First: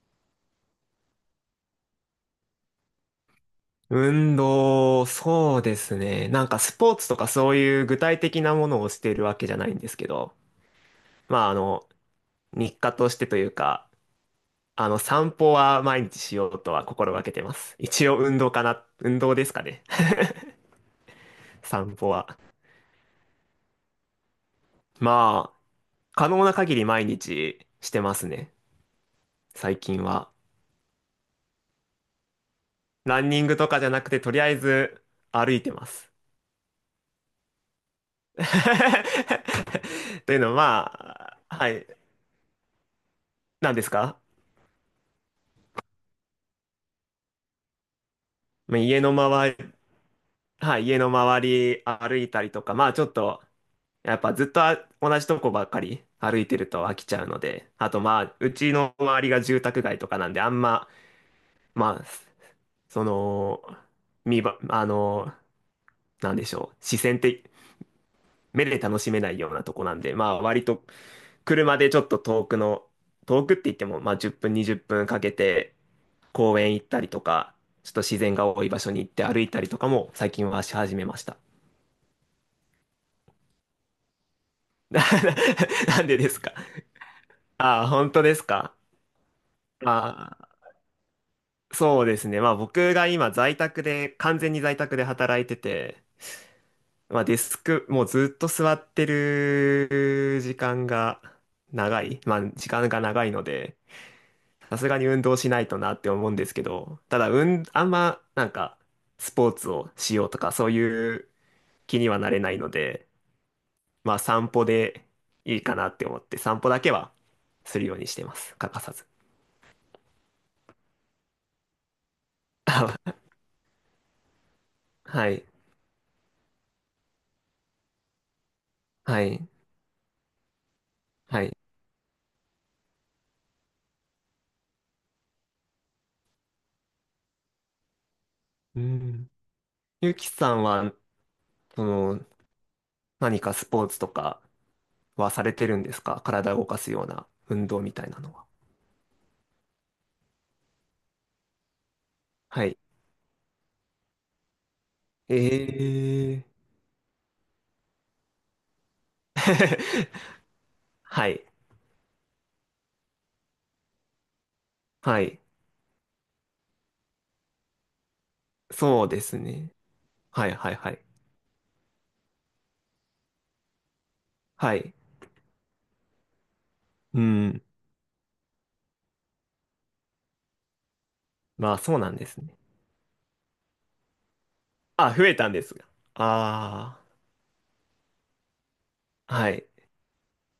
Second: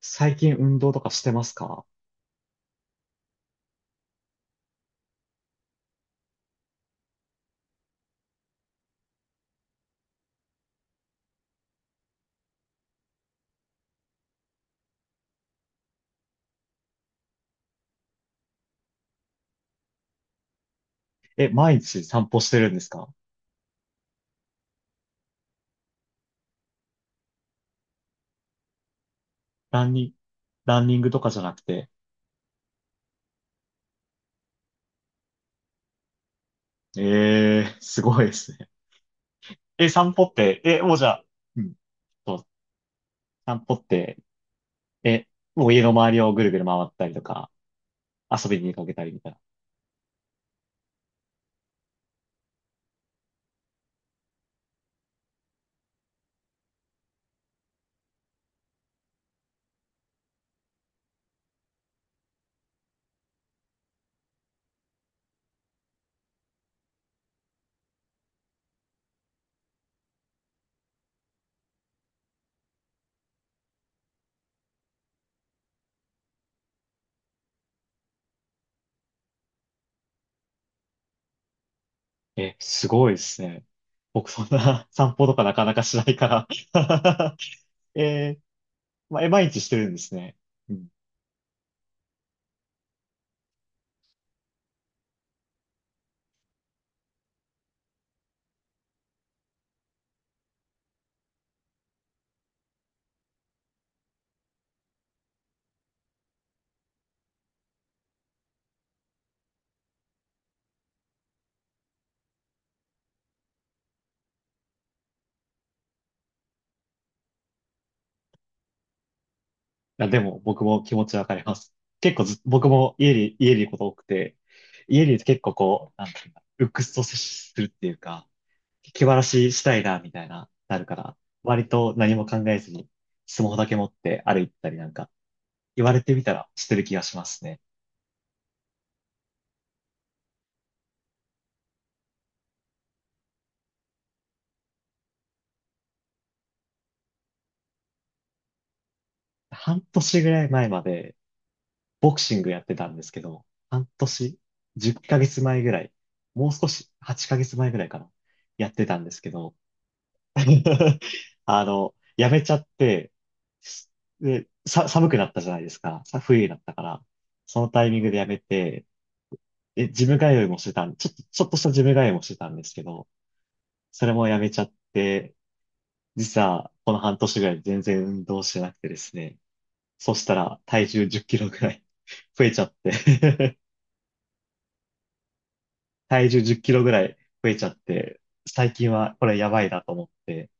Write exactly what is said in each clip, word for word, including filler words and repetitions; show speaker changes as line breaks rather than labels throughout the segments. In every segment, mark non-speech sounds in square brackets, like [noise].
最近運動とかしてますか？
運動、そうですね。なんかスポーツとかそういう具体的なものをしているわけじゃないんですけど、まああの、日課としてというか、あの、散歩は毎日しようとは心がけてます。一応運動かな、運動ですかね。
え、
[laughs]
毎
散
日
歩
散
は。
歩してるんですか？
まあ、可能な限り毎日してますね。最
ラン
近
ニング、
は。
ランニングとかじゃなくて。
ランニングとかじゃなくて、とりあえず歩いてます。
えー、すごいですね。え、散歩
[laughs] と
っ
いうの
て、え、
は、
もうじゃあ、
まあ、
う
は
ん、
い。
そう散歩
何で
っ
す
て、
か？
え、もう家の周りをぐるぐる回ったりとか、遊びに出
まあ
かけ
家
たり
の
みたいな。
周はい、家の周り歩いたりとか、まあちょっと、やっぱずっとあ同じとこばっかり歩いてると飽きちゃうので、あとまあ、うちの周りが住宅街とかなんで、あんま、まあ、その、見ば、あの、なんでしょう、視線って、目で楽しめないようなとこなんで、まあ割と車でちょっと遠くの、遠くって言っても、まあじゅっぷん、にじゅっぷんかけて公園行ったりとか、ちょっと自然が多い場所に行って歩いたりとかも最近はし始めました。
え、すごいですね。僕そんな [laughs]
[laughs]
散歩とかなかなかし
な
な
ん
い
で
か
ですか？
ら。
あ、
[laughs]
本当
え
で
ー、
すか？
まあえ、毎日して
ま
るんですね。
あ、そうですね。まあ僕が今在宅で、完全に在宅で働いてて、まあデスク、もうずっと座ってる時間が長い。まあ時間が長いので、さすがに運動しないとなって思うんですけど、ただ、うん、あんまなんかスポーツをしようとかそういう気にはなれないので、まあ散歩でいいかなって思って、散歩だけはするようにしてます。欠かさず。
や、でも僕も気持ちわかります。結構ず、僕も家
[laughs]
に、家にいること多くて、家にいると
は
結
い。
構こう、なんていうんだ、鬱屈と接するっていうか、気晴
は
ら
い。
ししたいな、みたいな、なるから、
はい。
割と何も考えずに、スマホだけ持って歩いたりなんか、言われてみたらしてる気がしますね。
うん。ゆきさんは、その、何かスポーツとかはされてるんですか？体を動かすような運動みたいなのは。
半年ぐらい前まで、ボクシングや
は
って
い。
たんですけど、半年、10ヶ
え
月前ぐらい、
え
もう少し、はちかげつまえぐらいかな、やってたんですけど、[laughs]
[laughs] はい。
あの、やめちゃって、すで、さ、寒く
は
なっ
い。
たじゃないですか。さ、冬になったから。そのタイミングでやめて、
そうですね。
で、ジム通い
はい、
もして
はい、
た
は
ん、
い。
ちょっと、ちょっとしたジム通いもしてたんですけど、それもやめちゃっ
はい。
て、実はこの半
う
年ぐらい
ん。
全然運動してなくてですね。そしたら体重じゅっキロぐら
まあ、
い
そうなんで
[laughs]
す
増え
ね。
ちゃって、
あ、増えたんですが。
体重じゅっキロぐ
あ
らい増えちゃって、最近はこれ
あ、
や
は
ば
い。
いなと思って、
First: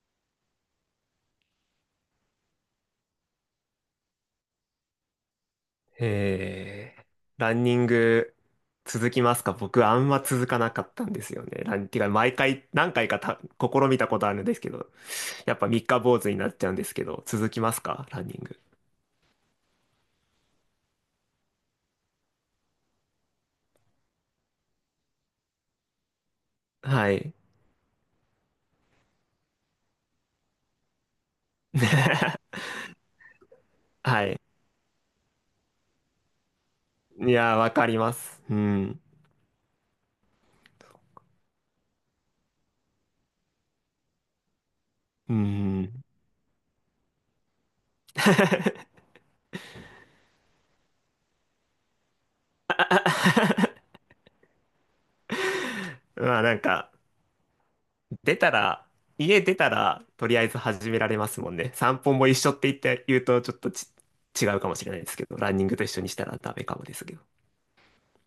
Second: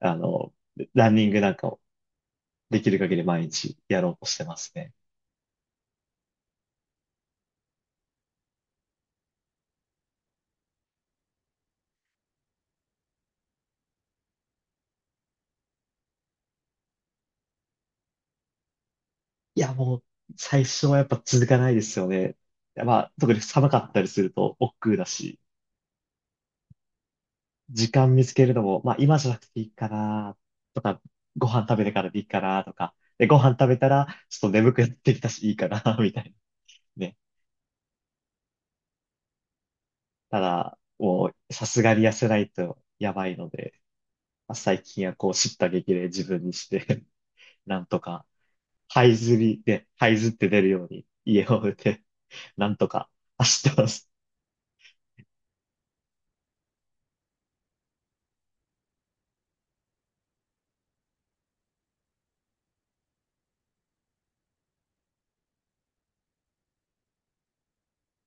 あの、ランニングなんかをできる限り毎日やろうとしてますね。
えーランニング続きますか？僕、あんま続かなかったんですよね。ラン、てか、毎回、何回かた試みたことあるんですけど、やっぱ三日坊主になっちゃうんですけど、続きますかランニング？
いや、もう、最初はやっぱ続かないですよね。まあ、特に寒かったりすると億劫だし、
はい。
時間見つけるのも、まあ、今じゃなくていいかな、とか、ご飯食べてからでいいか
[laughs]
な、とか、で、ご飯食べたら、
は
ちょっ
い。
と眠くなってきたし、いいかな、[laughs] みたいなね。
いやー、わかります。うん。
ただ、もう、さすがに痩せないとやばいので、まあ、最近はこう、
う
叱咤激励
ん。
自分にして [laughs] なんとか、這い
[laughs]
ずりで、這いずって出るように、家を出て、なんとか走ってます。
まあなんか、出たら、家出たら、とりあえず始められますもんね。散歩も一緒って言って言うと、ちょっとち違うかもしれないですけど、ランニングと一緒にしたらダメかもですけど。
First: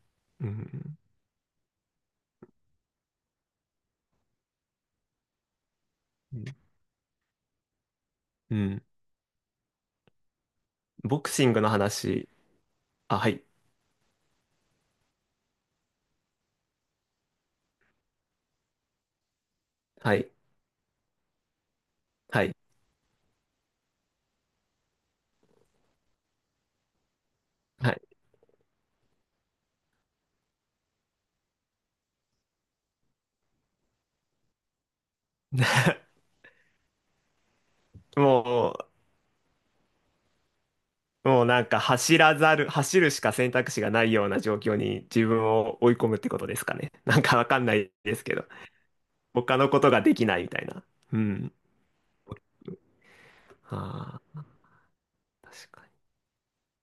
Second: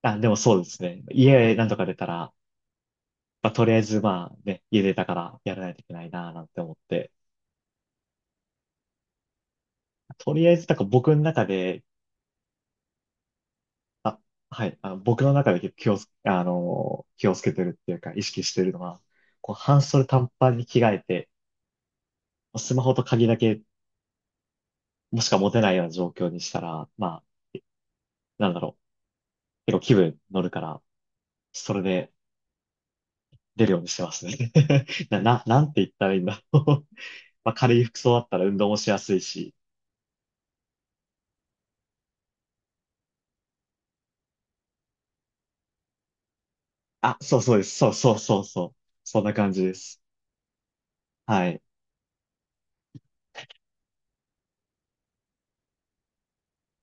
あ、でも
う
そうです
ん。
ね。家なんとか出たら、まあ、とりあえずまあね、家出たからやらないといけないな、
う
な
ん
んて思って。
うん。
とりあえず、なんか僕
ボ
の
ク
中
シングの
で、
話、あ、はい。
はい、あの僕の中で結構気をつ、あのー、気をつけてるっていうか、意識してるのは、こう、半袖
は
短
い。
パンに着替えて、
はい。
スマホと鍵だけ、もしか持てないような状況にしたら、まあ、
はい。
なんだろう、結構気分乗るから、それで出るようにしてますね。[laughs] な、な、なんて言ったらいいん
[laughs]
だろう。[laughs] まあ、軽い服装だったら運動
も
もし
う、
やすいし、
もうなんか走らざる、走るしか選択肢がないような状況に自分を追い込むってことですかね。[laughs]
あ、
なんか
そう
わ
そう
か
で
ん
す。
な
そ
い
うそ
で
う
すけ
そう
ど、
そう。そんな感
他
じ
の
で
こと
す。
ができないみたいな。う
は
ん。
い。
ああ、確かに。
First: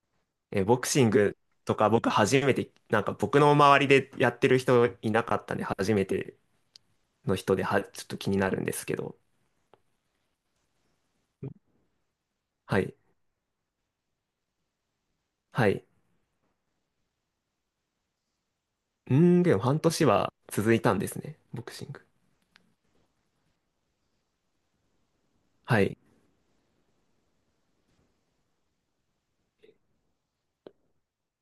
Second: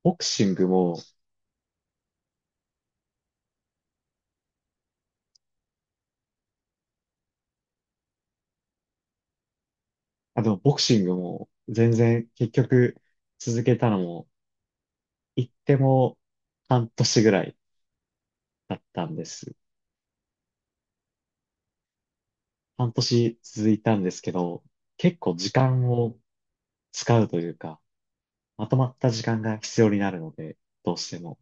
ボクシン
え、
グ
ボク
も、
シングとか僕初めて、なんか僕の周りでやってる人いなかったんで、初めての人では、ちょっと気になるんですけど。
あ、でもボクシングも全然結
はい。
局続けたのも、行っ
は
て
い。
も半年ぐらいだった
うー
んで
ん、
す。
でも半年は続いたんですね、ボクシング。
半年続いたんですけど、結構時
は
間
い。
を使うというか、まとまった時間が必要になるので、どうしても、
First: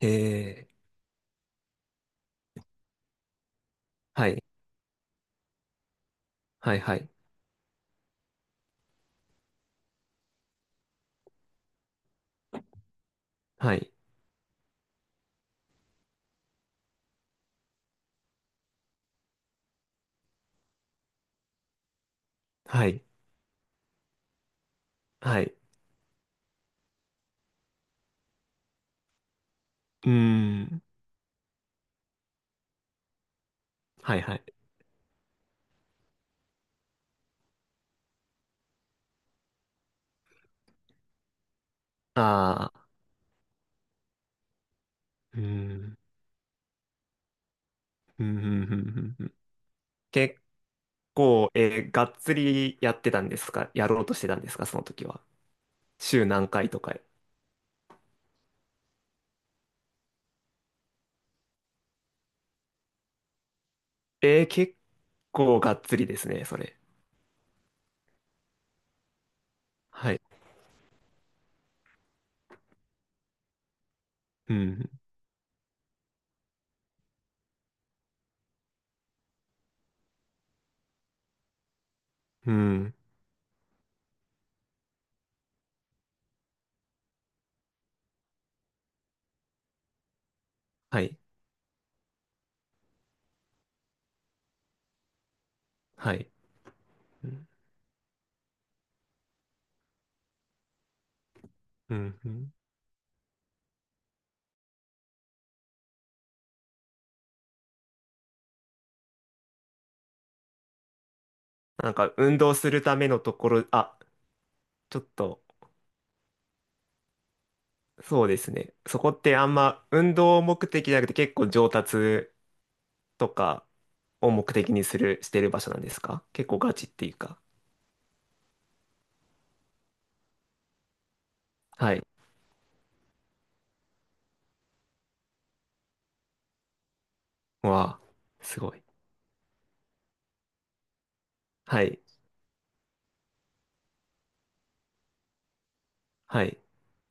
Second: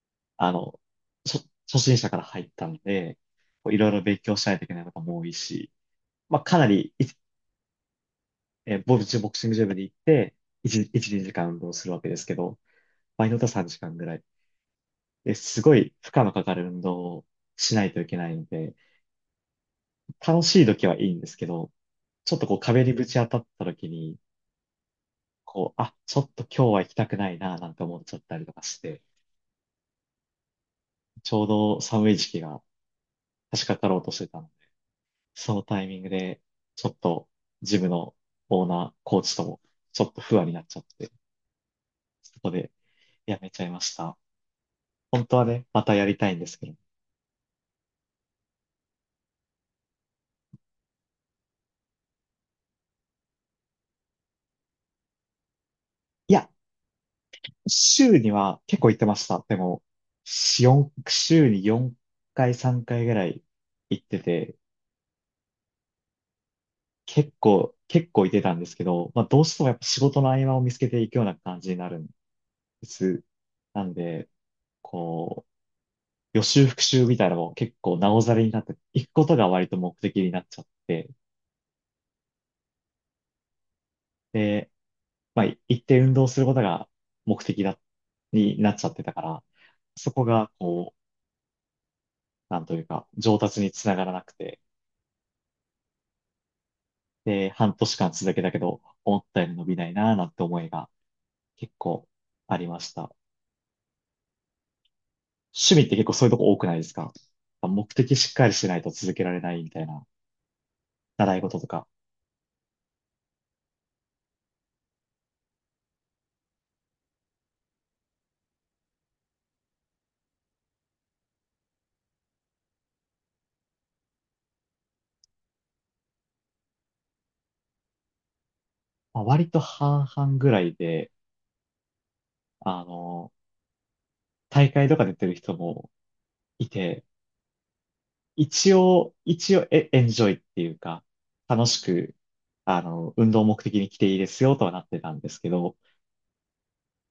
え
あ
ー、
の、初、初心者から入ったので、こういろいろ勉
は
強
い。
しないといけないことも多いし、まあかな
はい、
り
はい。
えーボルチボクシングジムに行って、いち、いち、にじかん運動するわけですけど、場合によっては
は
時
い。
間ぐらい。え、すごい負荷のかかる運動をしないといけないんで、楽しい時はいいんですけど、ちょっとこう壁
は
に
い。
ぶち当たった時に、
はい。
こう、あ、ちょっと今日は行きたくないな、なんて思っちゃったりとかして、
うーん。
ちょうど寒い時期が差し掛かろうと
は
し
い
て
は
た
い。
ので、そのタイミングで、ちょっとジムのオーナー、コーチとも、ちょっと不安になっちゃって、そこで
ああ。
やめちゃいました。本当
うー
はね、また
ん。
やりたいんですけど、
うん、うん、うん、うんうん。結構、えーがっつりやってたんですか？やろうとしてたんですかその時は？週
い
何
や、
回とか。
週には結構行ってました。でも、四週によんかい、さんかいぐらい行って
えー
て、
結構がっつりですね、それ。
結構、結構行ってたんですけど、まあどうしてもやっぱ仕
はい。
事の合間を見つけていくような感じになるんです。なんで、
うん。
こう、予習復習みたいなのも結構なおざりになって、行くことが割と目的になっちゃって、
うん。
で、まあ行って運動することが目的だ、になっちゃってたから、そこがこ
はい。
う、なんというか、上達につながらなくて、
はい。うん。
で、半年間続けたけど、思ったより伸びないなぁなんて思いが結
う
構
ん。うん。
ありました。趣味って結構そういうとこ多くないですか？目的しっかりしないと続けられないみたいな習い事とか。
なんか、運動するためのところ、あ、ちょっと、そうですね。そこってあんま、運動目的じゃなくて結構上達とかを目的にする、してる場所なんですか？結構ガチっていうか。
まあ、割と半々ぐらいで、
はい。
あの、大会とか出てる人もいて、
わあ、す
一
ごい。
応、一応エ、エンジョイっていうか、楽し
はい。
く、あの、運動目的に来ていいですよとはなってたんですけど、
はい。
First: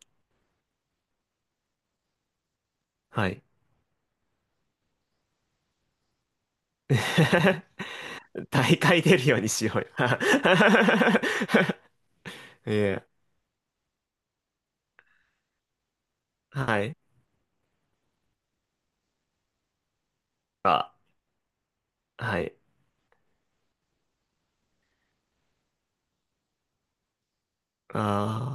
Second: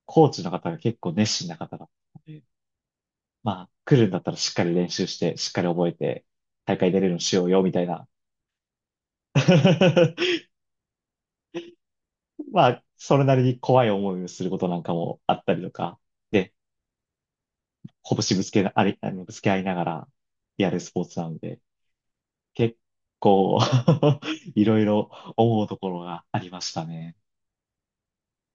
コーチの方が結構熱心な方だったので、
はい。
まあ、来るんだったらしっかり練習して、しっかり覚えて、大会出れるのしようよ、みたいな。
[laughs] 大会出るようにしようよ。[laughs]
[laughs] ま
い
あ、
え、
それなりに怖い思いをすることなんかもあったりとか、で、
はい。
拳ぶつけな、あれ、あの、ぶつけ合いながらやるス
あ、
ポーツなので、
はい。
結構 [laughs] いろいろ思うところがありましたね。
あ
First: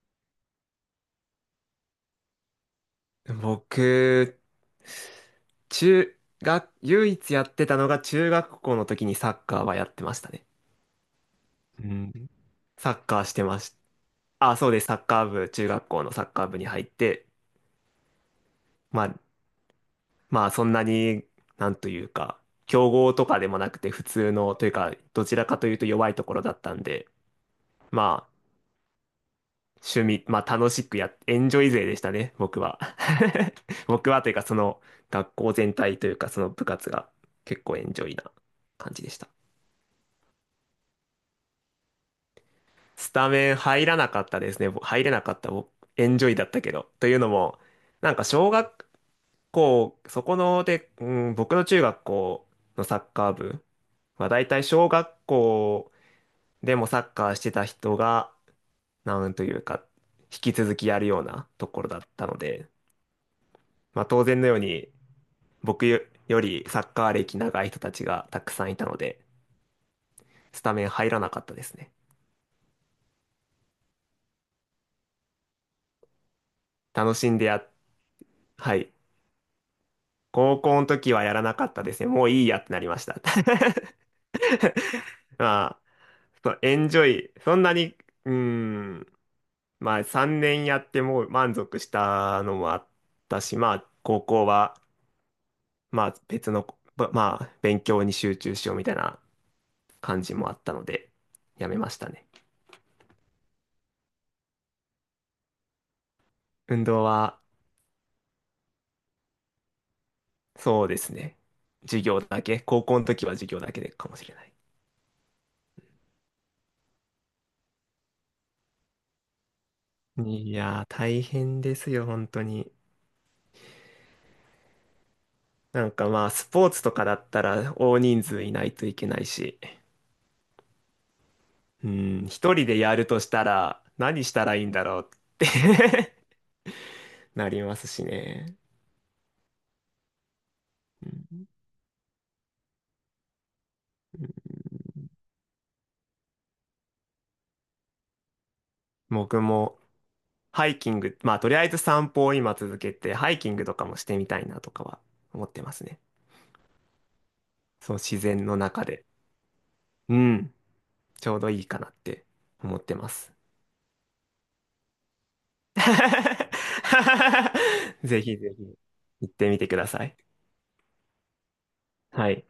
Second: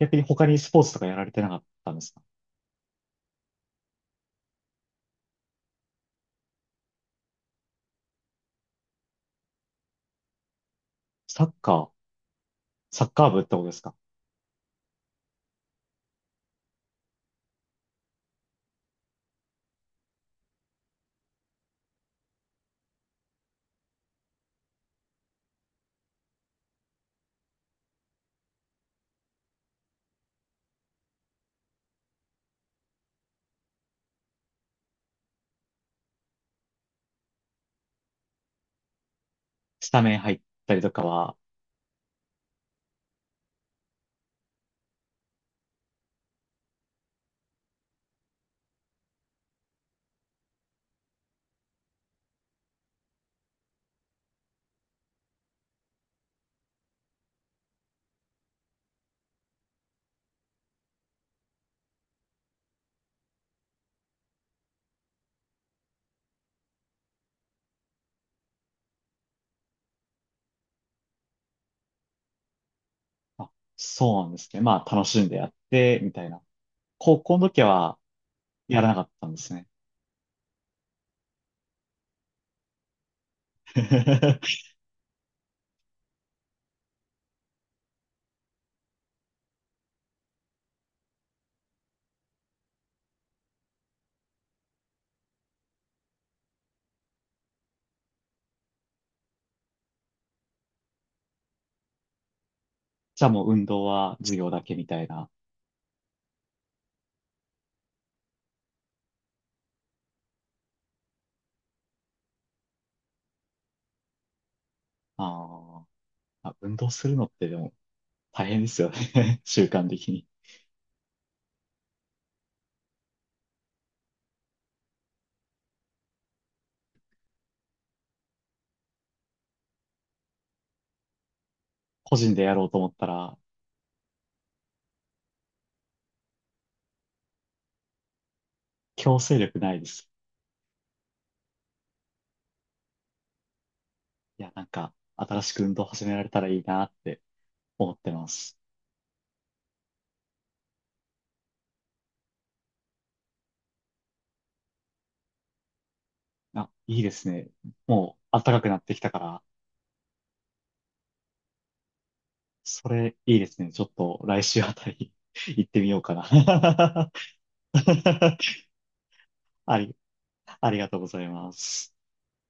逆に他にスポーツとかやられてなかったんですか？
ー、僕、中学、唯一やってたのが中学校の時にサッカーはやってましたね。
サッ
う
カー、
ん。サッ
サッ
カー
カー
し
部
て
って
ま
こと
し
で
た。
すか？
あ、そうです。サッカー部、中学校のサッカー部に入って、まあ、まあそんなに、なんというか、強豪とかでもなくて普通の、というか、どちらかというと弱いところだったんで、まあ、趣味、まあ楽しくやっ、エンジョイ勢でしたね、僕は。[laughs] 僕はというか、その学校全体というか、その部活が結構エンジョイな感じでした。
スタメン入ったりとかは、
スタメン入らなかったですね。ぼ入れなかった、僕エンジョイだったけど。というのも、なんか小学、構、そこので、うん、僕の中学校のサッカー部、まあ大体小学校でもサッカーしてた人が、なんというか、引き続きやるようなところだったので、まあ当然のように、僕よよりサッカー歴長い人たちがたくさんいたので、スタメン入らなかったですね。
あ、そうなんですね。まあ、楽しんでやって、みたいな。
楽
高
し
校
んで
の時
や、
は、
は
やら
い。
なかったんですね。
高校の時はやらなかったですね。もういいやってなりました。
[laughs]
[laughs] まあ、そうエンジョイ、そんなに、うーん、まあさんねんやってもう満足したのもあったし、まあ高校はまあ別の、ばまあ勉強に集中しようみたいな感じもあったので、やめましたね。
じゃあもう運動は授業だけみたいな。
運動はそうですね。授業だけ、高校の時は授業だけでかもしれない。
あー、あ、運動するのってでも大変ですよね。[laughs] 習慣的に。
いやー大変ですよ、本当に。なんかまあスポーツとかだったら大人数いないといけないし、う
個
ん、
人で
一
やろ
人
うと
で
思っ
や
た
るとし
ら
たら何したらいいんだろうって [laughs] なりますしね。
強制力ないです。いや、なんか新しく運動始められたらいいなって思ってます。
僕もハイキング、まあとりあえず散歩を今続けて、ハイキングとかもしてみたいなとかは思ってますね。
あ、いいですね。
そう、
も
自
う暖
然の
かくなっ
中
てき
で。
たから、
うん、ちょうどいいかなって思っ
そ
てま
れ
す。
いいですね。ちょっと来週あたり [laughs] 行ってみようかな。
[laughs] ぜひぜ
[laughs]
ひ行ってみてく
あ
だ
り、
さい。
ありがとうございます。
はい。